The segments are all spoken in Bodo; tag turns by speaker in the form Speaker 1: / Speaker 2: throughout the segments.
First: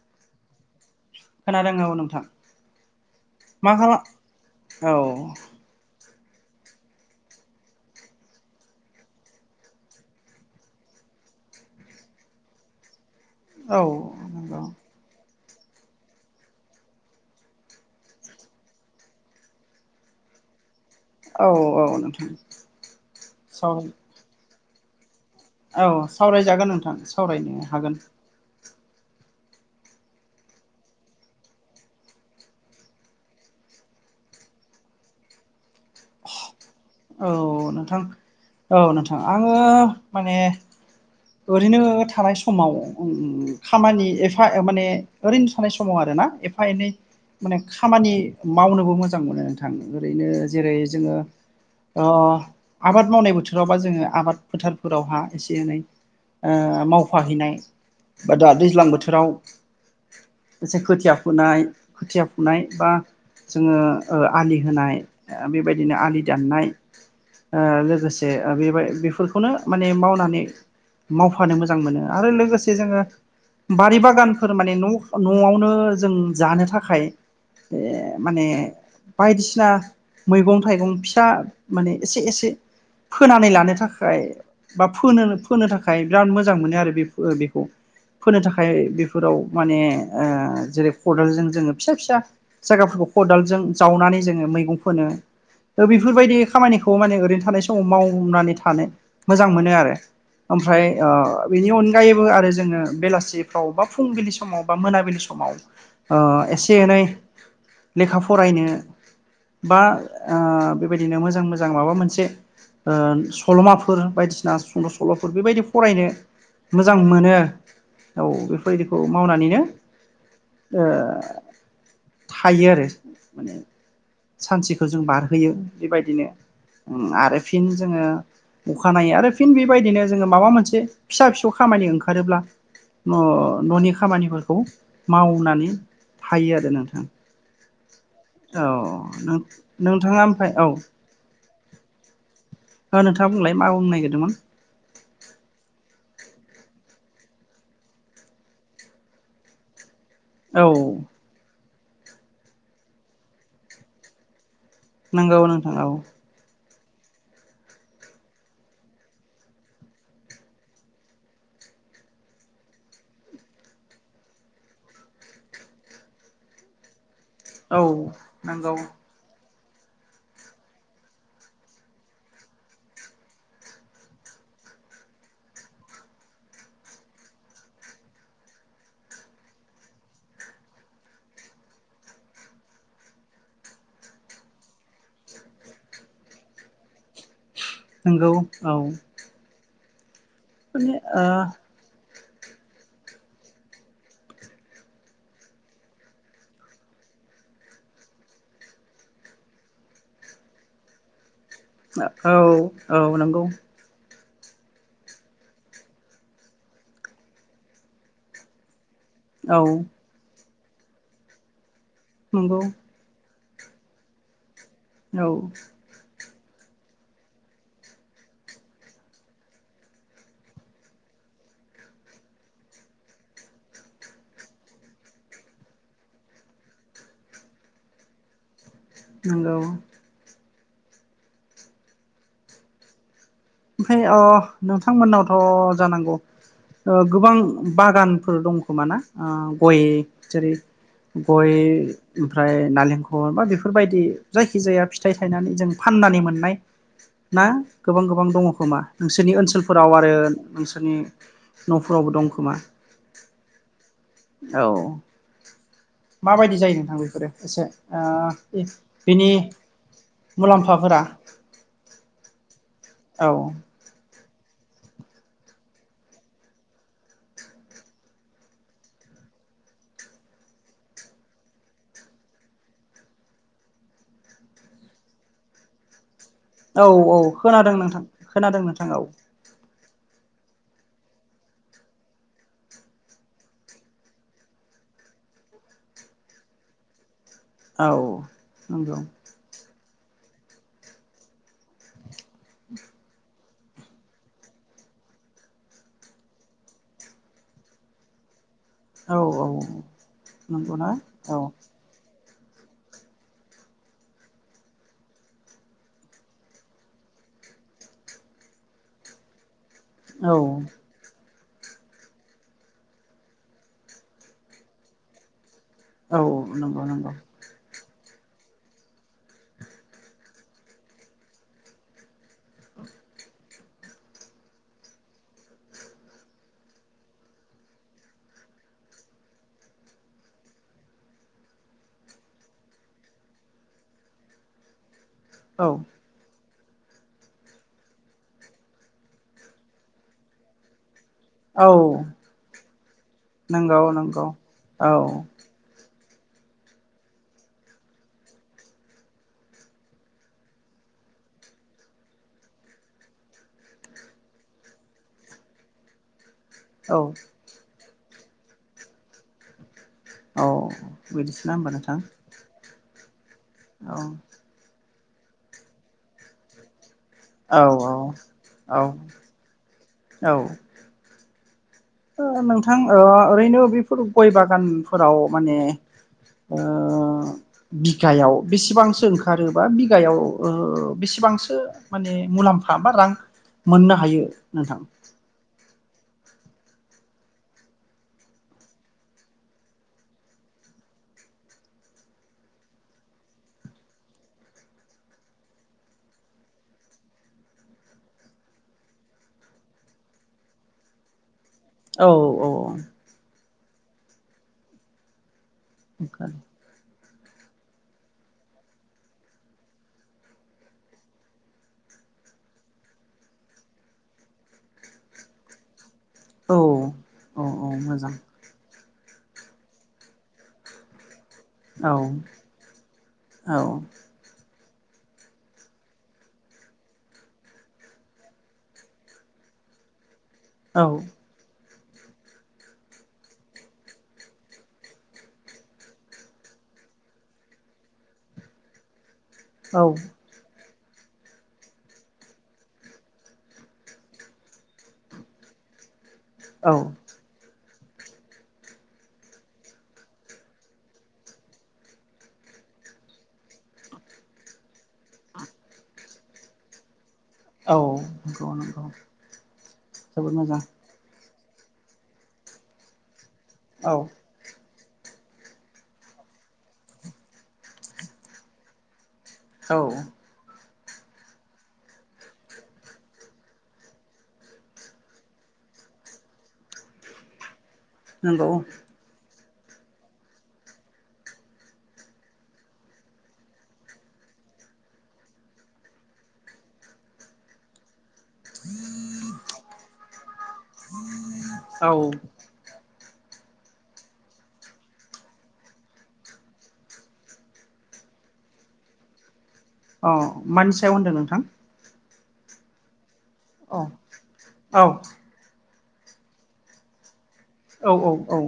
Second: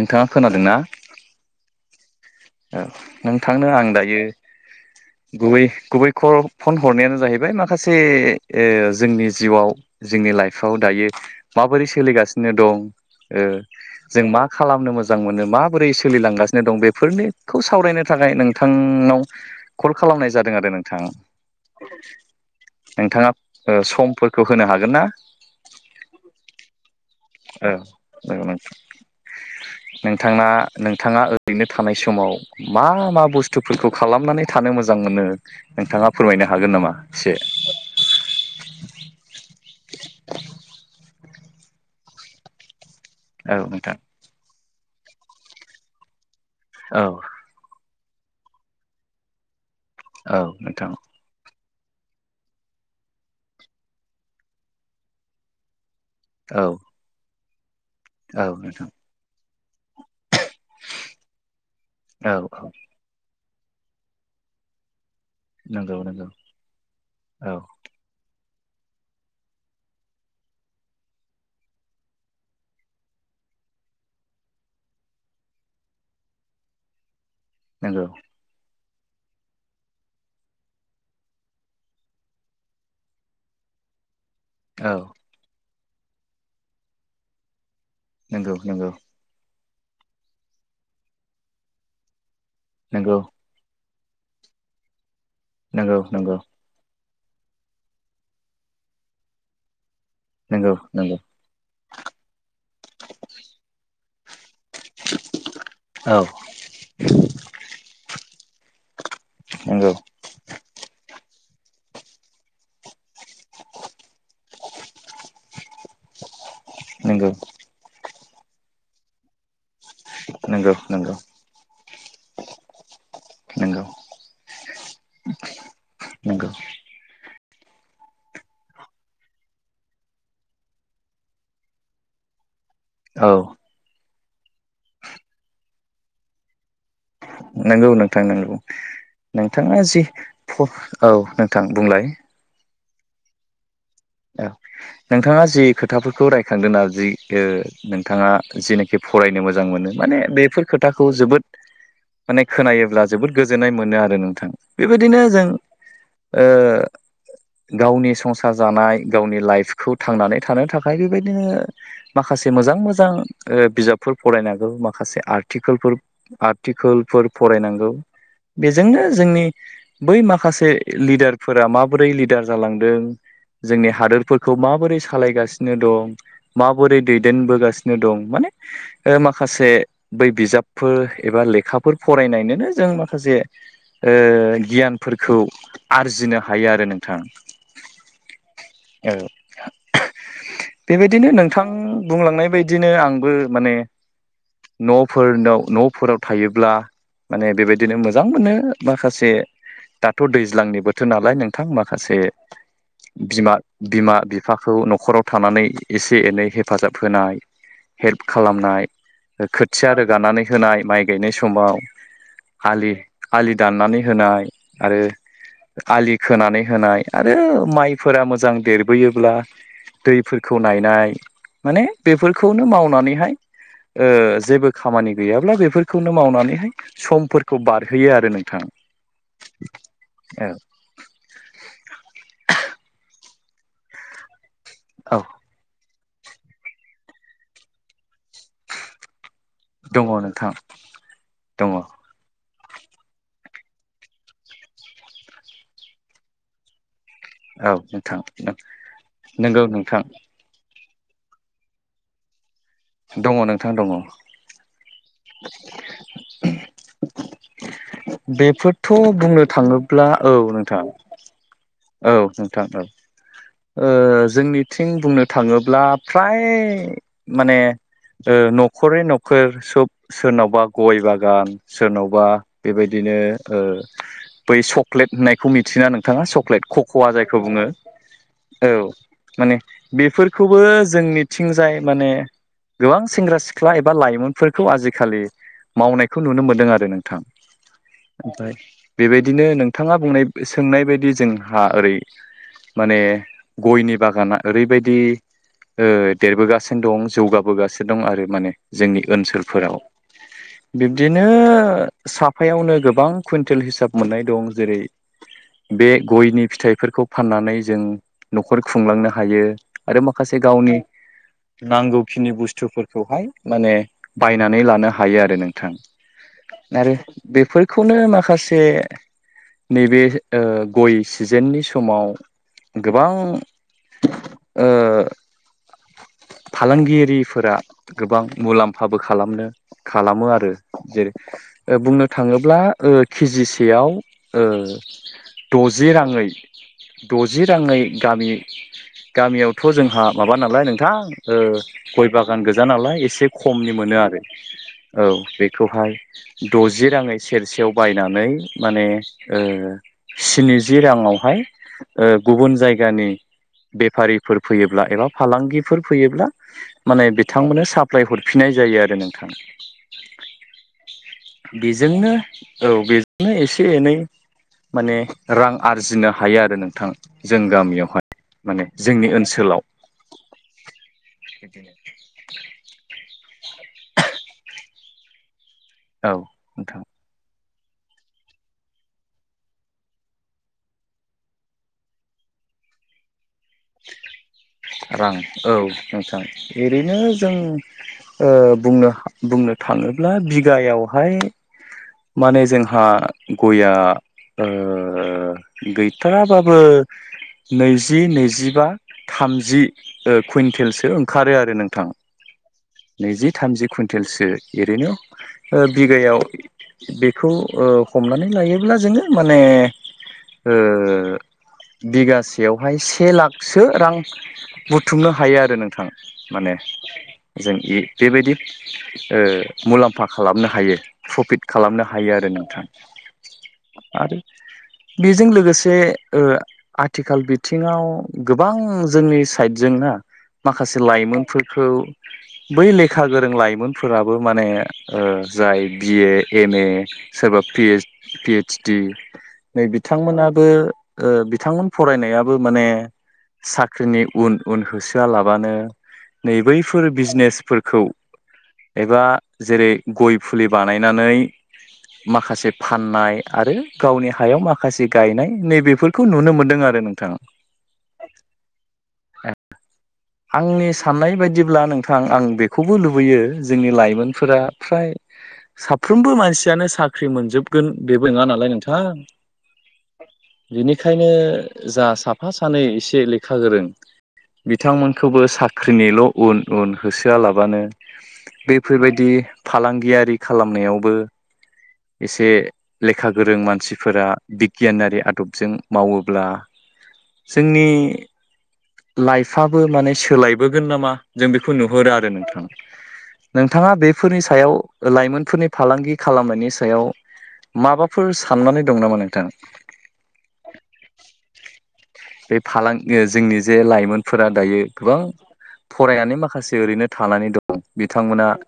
Speaker 1: नोंथाङा खोनादोंना
Speaker 2: खोनादोंङो औ नोंथां
Speaker 1: औ नोंथांनो
Speaker 2: मा
Speaker 1: आं
Speaker 2: खालाम
Speaker 1: दायो
Speaker 2: औ
Speaker 1: गुबै गुबै फन हरनायानो जाहैबाय माखासे जोंनि जिउआव जोंनि लाइफआव दायो माबोरै सोलिगासिनो दं
Speaker 2: औ
Speaker 1: जों मा
Speaker 2: नंगौ
Speaker 1: खालामनो मोजां मोनो माबोरै सोलिलांगासिनो दं बेफोरनि खौ सावरायनो थाखाय नोंथांनाव कल खालामनाय जादों आरो नों थां
Speaker 2: औ औ नोंथां
Speaker 1: नोंथाङा
Speaker 2: सावराय
Speaker 1: समफोरखौ होनो हागोन ना?
Speaker 2: औ सावरायजागोन नोंथां सावरायनो
Speaker 1: औ
Speaker 2: हागोन
Speaker 1: नोंथां नोंथाङा नोंथाङा ओरैनो थानाय समाव मा मा बुस्थुफोरखौ खालामनानै थानो मोजां मोनो नोंथाङा फोरमायनो हागोन नामा
Speaker 2: औ
Speaker 1: एसे
Speaker 2: नोंथां औ नोंथां आङो माने। ओरैनो थानाय समाव
Speaker 1: औ नोंथां
Speaker 2: खामानि एफा माने ओरैनो थानाय समाव आरोना एफा एनै
Speaker 1: औ
Speaker 2: माने खामानि मावनोबो मोजां मोनो नोंथां ओरैनो
Speaker 1: औ
Speaker 2: जेरै
Speaker 1: नोंथां
Speaker 2: जोङो। आबाद मावनाय बोथोरावबा जोङो आबाद फोथारफोरावहा एसे एनै
Speaker 1: औ
Speaker 2: मावफाहैनाय बा
Speaker 1: औ
Speaker 2: दा दैज्लां
Speaker 1: नोंथां
Speaker 2: बोथोराव एसे खोथिया फुनाय खोथिया
Speaker 1: औ औ
Speaker 2: फुनाय बा जोङो ओ आलि खोनाय। ओ बेबायदिनो
Speaker 1: नंगौ
Speaker 2: आलि
Speaker 1: नंगौ
Speaker 2: दाननाय
Speaker 1: औ
Speaker 2: लोगोसे। बेबाय बेफोरखौनो माने मावनानै मावफानो मोजां मोनो आरो लोगोसे जोङो बारि बागानफोर माने न' न'आवनो जों जानो थाखाय
Speaker 1: नंगौ
Speaker 2: बे माने बायदिसिना मैगं थाइगं फिसा। माने एसे एसे फोनानै लानो थाखाय बा
Speaker 1: औ
Speaker 2: फोनो फोनो थाखा खाय बिराद मोजां मोनो आरो बे बेखौ फोनो
Speaker 1: नंगौ
Speaker 2: थाखाय
Speaker 1: नंगौ
Speaker 2: बेफोराव। माने ओ जेरै खदालजों जोङो फिसा फिसा जायगाफोरखौ
Speaker 1: नंगौ
Speaker 2: खदालजों। जावनानै जोङो मैगं फोनो
Speaker 1: नंगौ नंगौ।
Speaker 2: थ माने ओरैनो थानाय समाव मावनानै थानो मोजां मोनो आरो।
Speaker 1: नंगौ
Speaker 2: ओमफ्राय ओ
Speaker 1: नंगौ
Speaker 2: बेनि अनगायैबो आरो जोङो बेलासिफ्राव बा फुंबिलि समाव बा मोनाबिलि। समाव
Speaker 1: औ
Speaker 2: ओ से एनै लेखा फ फरायनो बा
Speaker 1: नंगौ
Speaker 2: ओ बेबायदिनो मोजां मोजां माबा मोनसे। ओ सल'माफोर बायदिसिना सुंद' सल'फोर बेबायदि फरायनो। मोजां
Speaker 1: नंगौ
Speaker 2: मोनो औ बेफोरबायदिखौ मावनानैनो
Speaker 1: नंगौ
Speaker 2: ओ
Speaker 1: नंगौ।
Speaker 2: थायो आरो माने
Speaker 1: नंगौ
Speaker 2: सानसेखौ जों बारहोयो बेबायदिनो
Speaker 1: नंगौ
Speaker 2: उम आरो फिन जोङो। अखानायै आरो फिन बेबायदिनो जोङो माबा मोनसे फिसा फिसौ खामानि ओंखारोब्ला। अ
Speaker 1: औ
Speaker 2: न'नि खामानिफोरखौ मावनानै थायो आरो नोंथां।
Speaker 1: नंगौ नोंथां नंगौ
Speaker 2: औ
Speaker 1: नोंथाङा जि। औ नोंथां बुंलाय।
Speaker 2: ओ नोंथां बुंलाय मा बुंनाय।
Speaker 1: औ नोंथाङा जि खोथा खौ रायखांदों ना जि ओ नोंथाङा जेनाखि फरायनो मोजां मोनो। माने
Speaker 2: औ
Speaker 1: बेफोर खोथाखौ जोबोद माने खोनायोब्ला जोबोद गोजोननाय मोनो आरो नोंथां। बेबायदिनो
Speaker 2: नंगौ
Speaker 1: जों
Speaker 2: नोंथां औ
Speaker 1: ओ गावनि संसार जानाय। गावनि लाइफखौ थांनानै थानो थाखाय बेबायदिनो माखासे मोजां मोजां ओ बिजाब। फोर फरायनाबो माखासे आरकोलफोल आरटिकोल फोर
Speaker 2: औ
Speaker 1: फरायनांगौ
Speaker 2: नंगौ
Speaker 1: बेजोंनो जोंनि। बै माखासे लिडारफोरा माबोरै लिडार जालांदों। जोंनि हादोरफोरखौ माबोरै सालायगासिनो दं माबोरै दैदेनबोगासिनो दं माने ओ माखासे बै बिजाबफोर एबा लेखाफोर फरायनायनोनो जों माखासे। ओ गियानफोरखौ आरजिनो हायो आरो नोंथां।
Speaker 2: नोंगौ औ। माने ओ
Speaker 1: बेबायदिनो नोंथां बुंलांनाय बायदिनो आंबो माने। न'फोरनाव न'फोराव थायोब्ला। माने बेबायदिनो मोजां मोनो माखासे दाथ' दैज्लांनि बोथोर नालाय। नोंथां माखासे
Speaker 2: औ औ नंगौ
Speaker 1: बिमा-बिमा बिफाखौ न'खराव थानानै एसे एनै हेफाजाब होनाय हेल्प खालामनाय।
Speaker 2: औ
Speaker 1: खोथिया रोगानानै होनाय माइ गायनाय समाव
Speaker 2: नंगौ
Speaker 1: आलि आलि दाननानै होनाय आरो
Speaker 2: औ
Speaker 1: आलि खोनानै होनाय आरो माइ फोर मोजां देरबोयोब्ला दैफोरखौ नायनाय माने बेफोरखौनो मावनानैहाय ओ जेबो खामानि गैयाब्ला बेफोरखौनो मावनानैहाय समफोरखौ बारहोयो आरो नोंथां
Speaker 2: हेलौ
Speaker 1: औ
Speaker 2: ओमफ्राय अ
Speaker 1: औ
Speaker 2: नोंथांमोननावथ' जानांगौ ओ गोबां बागान फोर दं खोमा ना गय
Speaker 1: दङ नोंथां
Speaker 2: जेरै गय
Speaker 1: दङ औ
Speaker 2: ओमफ्राय नालेंखलरा बेफोर बेफोरबायदि जायखि जाया फिथाइ थायनानै जों फाननानै मोननाय ना गोबां गोबां
Speaker 1: नोंथां
Speaker 2: दङ खोमा नोंसोरनि
Speaker 1: नंगौ
Speaker 2: ओनसोलफोराव
Speaker 1: नोंथां
Speaker 2: आरो नोंसोरनि न'फोरावबो दं खोमा
Speaker 1: दङ नोंथां दङ
Speaker 2: औ माबायदि जायो नोंथां बेफोरो एसे
Speaker 1: [unintelligible]
Speaker 2: ओ
Speaker 1: बेफोरथ'
Speaker 2: बिनि
Speaker 1: बुंनो थाङोब्ला औ नोंथां
Speaker 2: मुलाम्फाफोरा
Speaker 1: औ नोंथां औ ओ जोंनिथिं बुंनो थाङोब्ला फ्राय माने ओ न'खरै न'खर सब सोरनावबा गय बागान सोरनावबा बेबायदि ए ओ बै सक्लेट होननायखौ मिथिना नोंथाङा
Speaker 2: औ
Speaker 1: खख'वा
Speaker 2: औ
Speaker 1: जायखौ बुङो
Speaker 2: खोनादों नोंथां खोनादों
Speaker 1: औ
Speaker 2: नोंथां
Speaker 1: माने बेफोरखौबो जोंनिथिंजाय माने गोबां सेंग्रा सिख्ला एबा लाइमोनफोरखौ आजिखालि मावनायखौ नुनो मोनदों आरो नोंथां
Speaker 2: औ
Speaker 1: ओमफ्राय
Speaker 2: नंगौ
Speaker 1: बेबायदिनो नों थाङा बुंनाय सोंनाय बायदि जोंहा ओरै माने गयनि बागाना ओरैबायदि ओ देरबोगासिनो दं जौगाबोगासिनो दं आरो माने जोंनि
Speaker 2: औ औ
Speaker 1: ओनसोलफोराव
Speaker 2: नंगौना
Speaker 1: बिबदि
Speaker 2: औ
Speaker 1: साफ आफायावनो गोबां कुइन्टेल हिसाब मोननाय दं जेरै बे गयनि फिथाइफोरखौ फाननानै जों न'खर खुंलांनो हायो आरो
Speaker 2: औ
Speaker 1: माखासे गावनि नांगौखिनि बुसथुफोरखौहाय माने बायनानै लानो हायो आरो नों थां
Speaker 2: औ नंगौ
Speaker 1: आरो
Speaker 2: नंगौ
Speaker 1: बेफोरखौनो माखासे खासे नैबे गय सिजेननि समाव गोबां ओ फालांगियफोरा गोबां मुलामफाबो खालामनो खालामो आरो जेरै बुंनो थाङोब्ला ओ केजिसेयाव ओ
Speaker 2: औ
Speaker 1: द'जि राङै द'जि राङै गामि गामियावथ' जोंहा माबा नालाय नोंथां ओ
Speaker 2: औ
Speaker 1: गय बागान गोजा नालाय एसे खमनि
Speaker 2: नंगौ
Speaker 1: मोनो आरो
Speaker 2: नंगौ
Speaker 1: औ बेखौहाय द'जि राङै सेरसेयाव बायनानै माने स्निजि राङावहाय ओ गुबुन जायगानि बेफारिफोर फैयोब्ला एबा फालांगिफोर फैयोब्ला
Speaker 2: औ
Speaker 1: माने बिथांमोननो साप्लाय हरफिननाय जायो आरो नोंथां
Speaker 2: औ बिदिसोना होमबा नोंथां
Speaker 1: बेजोंनो औ बेजोंनो एसे एनै
Speaker 2: औ
Speaker 1: माने रां आरजिनो हायो आरो नोंथां जों
Speaker 2: औ औ
Speaker 1: गामियावहाय माने
Speaker 2: औ
Speaker 1: जोंनि ओनसोलावद
Speaker 2: ओ नोंथां ओ ओरैनो बेफोर गय बागानफोराव माने
Speaker 1: औ
Speaker 2: ओ
Speaker 1: नोंथां
Speaker 2: बिगायाव बेसेबांसो ओंखारोबा बिगायाव ओ बेसेबांसो माने मुलामफा बा रां मोननो हायो नोंथां
Speaker 1: रां औ नोंथां ओरैनो जों ओ बुंनो बुंनो थाङोब्ला बिगायावहाय माने जोंहा गया ओ गैथाराबाबो नैजि नैजि बा थामजि कुइन्टेलसो ओंखारो आरो नोंथां
Speaker 2: औ औ
Speaker 1: नैजि थामजि कुइन्टेलसो एरैनो ओ बिगायाव बे खौ ओ हमनानै नायोब्ला जोङो माने ओ बिगासेयावहाय से लाखसो रां बुथुमनो हायो आरो नोंथां माने
Speaker 2: औ औ
Speaker 1: जों
Speaker 2: औ
Speaker 1: इ
Speaker 2: मोजां
Speaker 1: बेबायदि ओ मुलाम्फा खालामनो हायो प्रफिट खालामनो
Speaker 2: औ
Speaker 1: हायो आरो नोंथां
Speaker 2: औ
Speaker 1: आरो बेजों लोगोसे ओ आथिखाल बिथिङाव गोबां जोंनि साइडजों ना माखासे लाइमोनफोरखौ बै लेखा गोरों लाइमोनफोराबो माने ओ जाय बि ए एम ए सोरबा पि ओस पि ओइस दि नै
Speaker 2: औ
Speaker 1: बिथांमोनाबो ओ बिथांमोन फरायनायाबो माने साख्रिनि उन उन होसोआलाबानो नै
Speaker 2: औ
Speaker 1: बैफोर बिजनेसफोर खौ एबा जेरै गय फुलि बानायनानै माखासे फाननाय आरो गावनि हायाव माखासे गायनाय नैबेफोरखौ नुनो मोनदों आरो नोंथां
Speaker 2: नंगौ नंगौ जोबोद मोजां
Speaker 1: आंनि साननाय बायदिब्ला नोंथां आं बेखौबो लुबैयो जोंनि
Speaker 2: औ
Speaker 1: लाइमोनफोरा फ्राय साफ्रोमबो मानसियानो साख्रि मोनजोबगोन बेबो नोङा नालाय नोंथां
Speaker 2: औ
Speaker 1: बेखायनो जा साफा सानै एसे लेखा गोरों बिथांमोन खौबो साख्रिनिल' उन उन होसोआलाबानो
Speaker 2: नंगौ
Speaker 1: बेफोरबायदि फालांगियारि खालामनायावबो एसे लेखा गोरों मानसिफोरा बिगियानारि आदबजों मावोब्ला जोंनि लाइफआ बो माने सोलायबोगोन नामा जों बेखौ नुहरो
Speaker 2: औ
Speaker 1: आरो नोंथां नोंथाङा बेफोरनि सायाव लाइमोनफोरनि फालांगि खालामनायनि सायाव माबाफोर साननानै दं नामा नोंथां
Speaker 2: अ मानि सायाव होनदों नोंथां
Speaker 1: बे फालां जोंनि जे
Speaker 2: औ
Speaker 1: लाइमोनफोरा दायो
Speaker 2: औ
Speaker 1: गोबां फरायनानै माखासे ओरैनो थानानै दं
Speaker 2: औ औ
Speaker 1: बिथांमोना
Speaker 2: औ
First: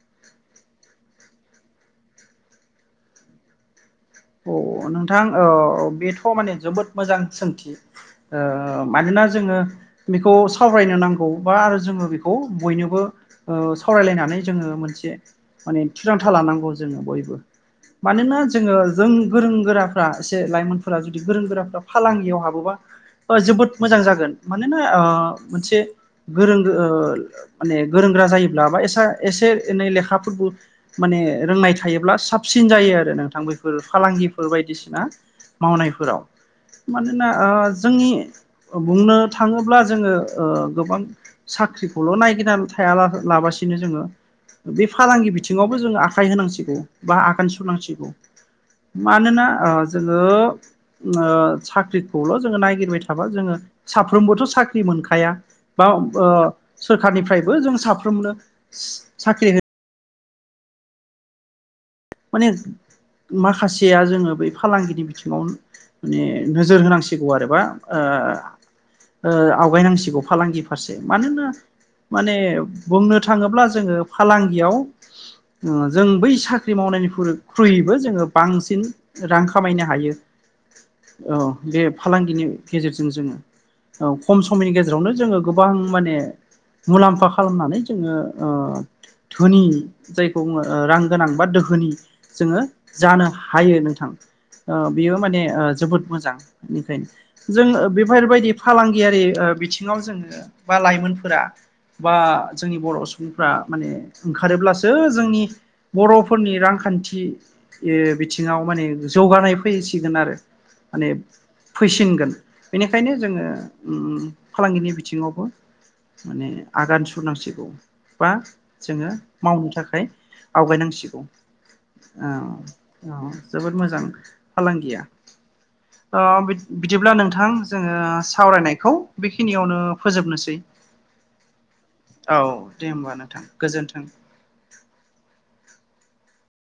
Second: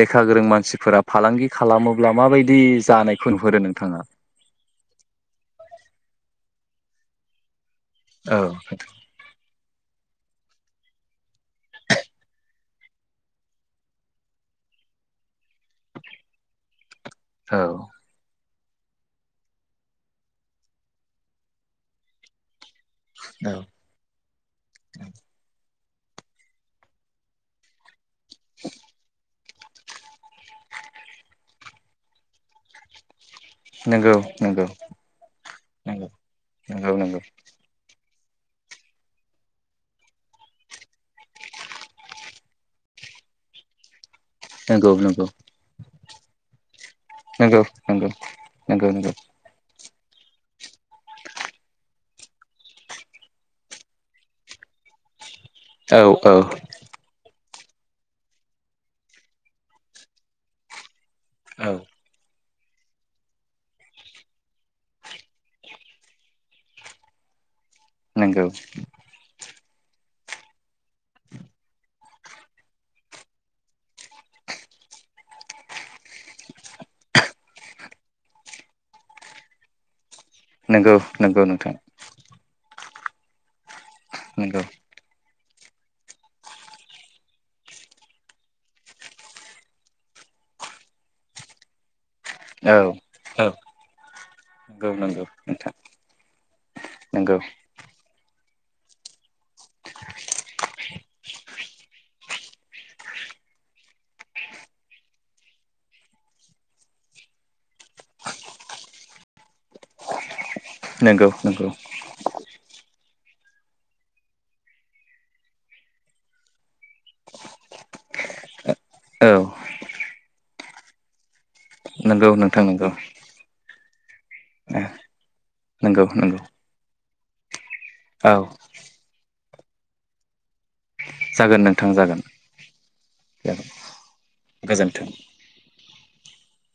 Speaker 1: ले खा गोरों मानसिफोरा फालांगि खालामोब्ला माबायदि जानायखौ नुहरो नोंथाङा
Speaker 2: औ नोंथां अ बेथ' माने जोबोद मोजां सोंथि
Speaker 1: औ
Speaker 2: ओ मानोना जोङो बेखौ सावरायनो नांगौ बा आरो जोङो बेखौ बयनोबो ओ सावरायलायनानै जोङो मोनसे माने थिरांथा लानांगौ जों बयबो
Speaker 1: औ
Speaker 2: मानोना जोङो जों गोरों गोराफ्रा एसे लाइमोनफोरा जुदि गोरों गोराफ्रा फालांगियाव हाबोबा ओ जोबोद मोजां जागोन मानोना ओ मोनसे गोरों दो ओ माने गोरों गोरा जायोब्ला बा एसा एसे एनै लेखाफोरबो माने रोंनाय थायोब्ला साबसिन जायो आरो नोंथां बै फोर
Speaker 1: नंगौ
Speaker 2: फालांगिफोर
Speaker 1: नंगौ
Speaker 2: बायदिसिना
Speaker 1: नंगौ
Speaker 2: मावनायफोराव
Speaker 1: नंगौ नंगौ
Speaker 2: मानोना ओ जोंनि बुंनो थाङोब्ला जोङो ओ गोबां साख्रिखौल' नायगिरनान थायाला हो ला लाबासिनो जोङो बे
Speaker 1: नंगौ नंगौ
Speaker 2: फालांगि बिथिङावबो जोङो आखाय होनांसिगौ बा आगान
Speaker 1: नंगौ नंगौ
Speaker 2: सुरनांसिगौ
Speaker 1: नंगौ नंगौ
Speaker 2: मानोना ओ जोङो ओ साख्रि खौल' जोङो नायगिरबाय थाबा जोङो साफ्रोमबोथ' साख्रि मोनखाया बा
Speaker 1: औ
Speaker 2: ओ
Speaker 1: औ
Speaker 2: सोरखारनिफ्रायबो जों साफ्रोमनो सो साख्रि हो
Speaker 1: औ
Speaker 2: माने माखासेया जोङो बै फालांगिनि बिथिङाव माने नोजोर होनांसिगौ आरो बा ओ
Speaker 1: नोंगौ
Speaker 2: ओ आवगायनांसिगौ फालांगि फारसे मानो होनब्ला माने बुंनो थाङोब्ला जोङो फालांगियाव उम जों बै साख ख्रि मावनायनिखुरै ख्रुयबो जोङो बांसिन रां खामायनो हायो
Speaker 1: नंगौ
Speaker 2: औ
Speaker 1: नंगौ नोंथां
Speaker 2: बे फालांगिनि गेजेरजों जोङो ओ खम
Speaker 1: नंगौ
Speaker 2: समनि गेजेरावनो जोङो गोबां माने मुलाम्फा खालामनानै जोङो ओ धोनि जायखौ बुङो ओ रां गोनां बा धो नि जोङो
Speaker 1: औ
Speaker 2: जानो
Speaker 1: औ
Speaker 2: हायो नोंथां ओ
Speaker 1: नंगौ
Speaker 2: बियो
Speaker 1: नंगौ
Speaker 2: माने ओ
Speaker 1: नोंथां
Speaker 2: जोबोद मोजां
Speaker 1: नंगौ
Speaker 2: बेनिखायनो जों बेफोरबायदि फालांगियारि बिथिङाव जोङो बा लाइमोनफोरा बा जोंनि बर' सुबुंफ्रा माने ओंखारोब्लासो जोंनि बर' फोरनि रांखान्थि बिथिङाव माने जौगानाय फैसिगोन आरो माने
Speaker 1: नंगौ नंगौ
Speaker 2: फैसिनगोन बेनिखायनो जोङो ओम फालांगिनि बिथिङावबो माने आगान सुरनांसिगौ बा जोङो
Speaker 1: औ
Speaker 2: मावनो थाखाय आवगायनांसिगौ
Speaker 1: नंगौ नोंथां नंगौ
Speaker 2: औ जोबोद मोजां फालांगिया
Speaker 1: नंगौ
Speaker 2: ओ
Speaker 1: नंगौ
Speaker 2: बिदिब्ला नोंथां जोङो
Speaker 1: औ
Speaker 2: सावरायनायखौ बेखिनियावनो फोजोबनोसै
Speaker 1: जागोन नोंथां जागोन
Speaker 2: औ दे होमबा नोंथां
Speaker 1: जागोन
Speaker 2: गोजोनथों।
Speaker 1: गोजोन्थों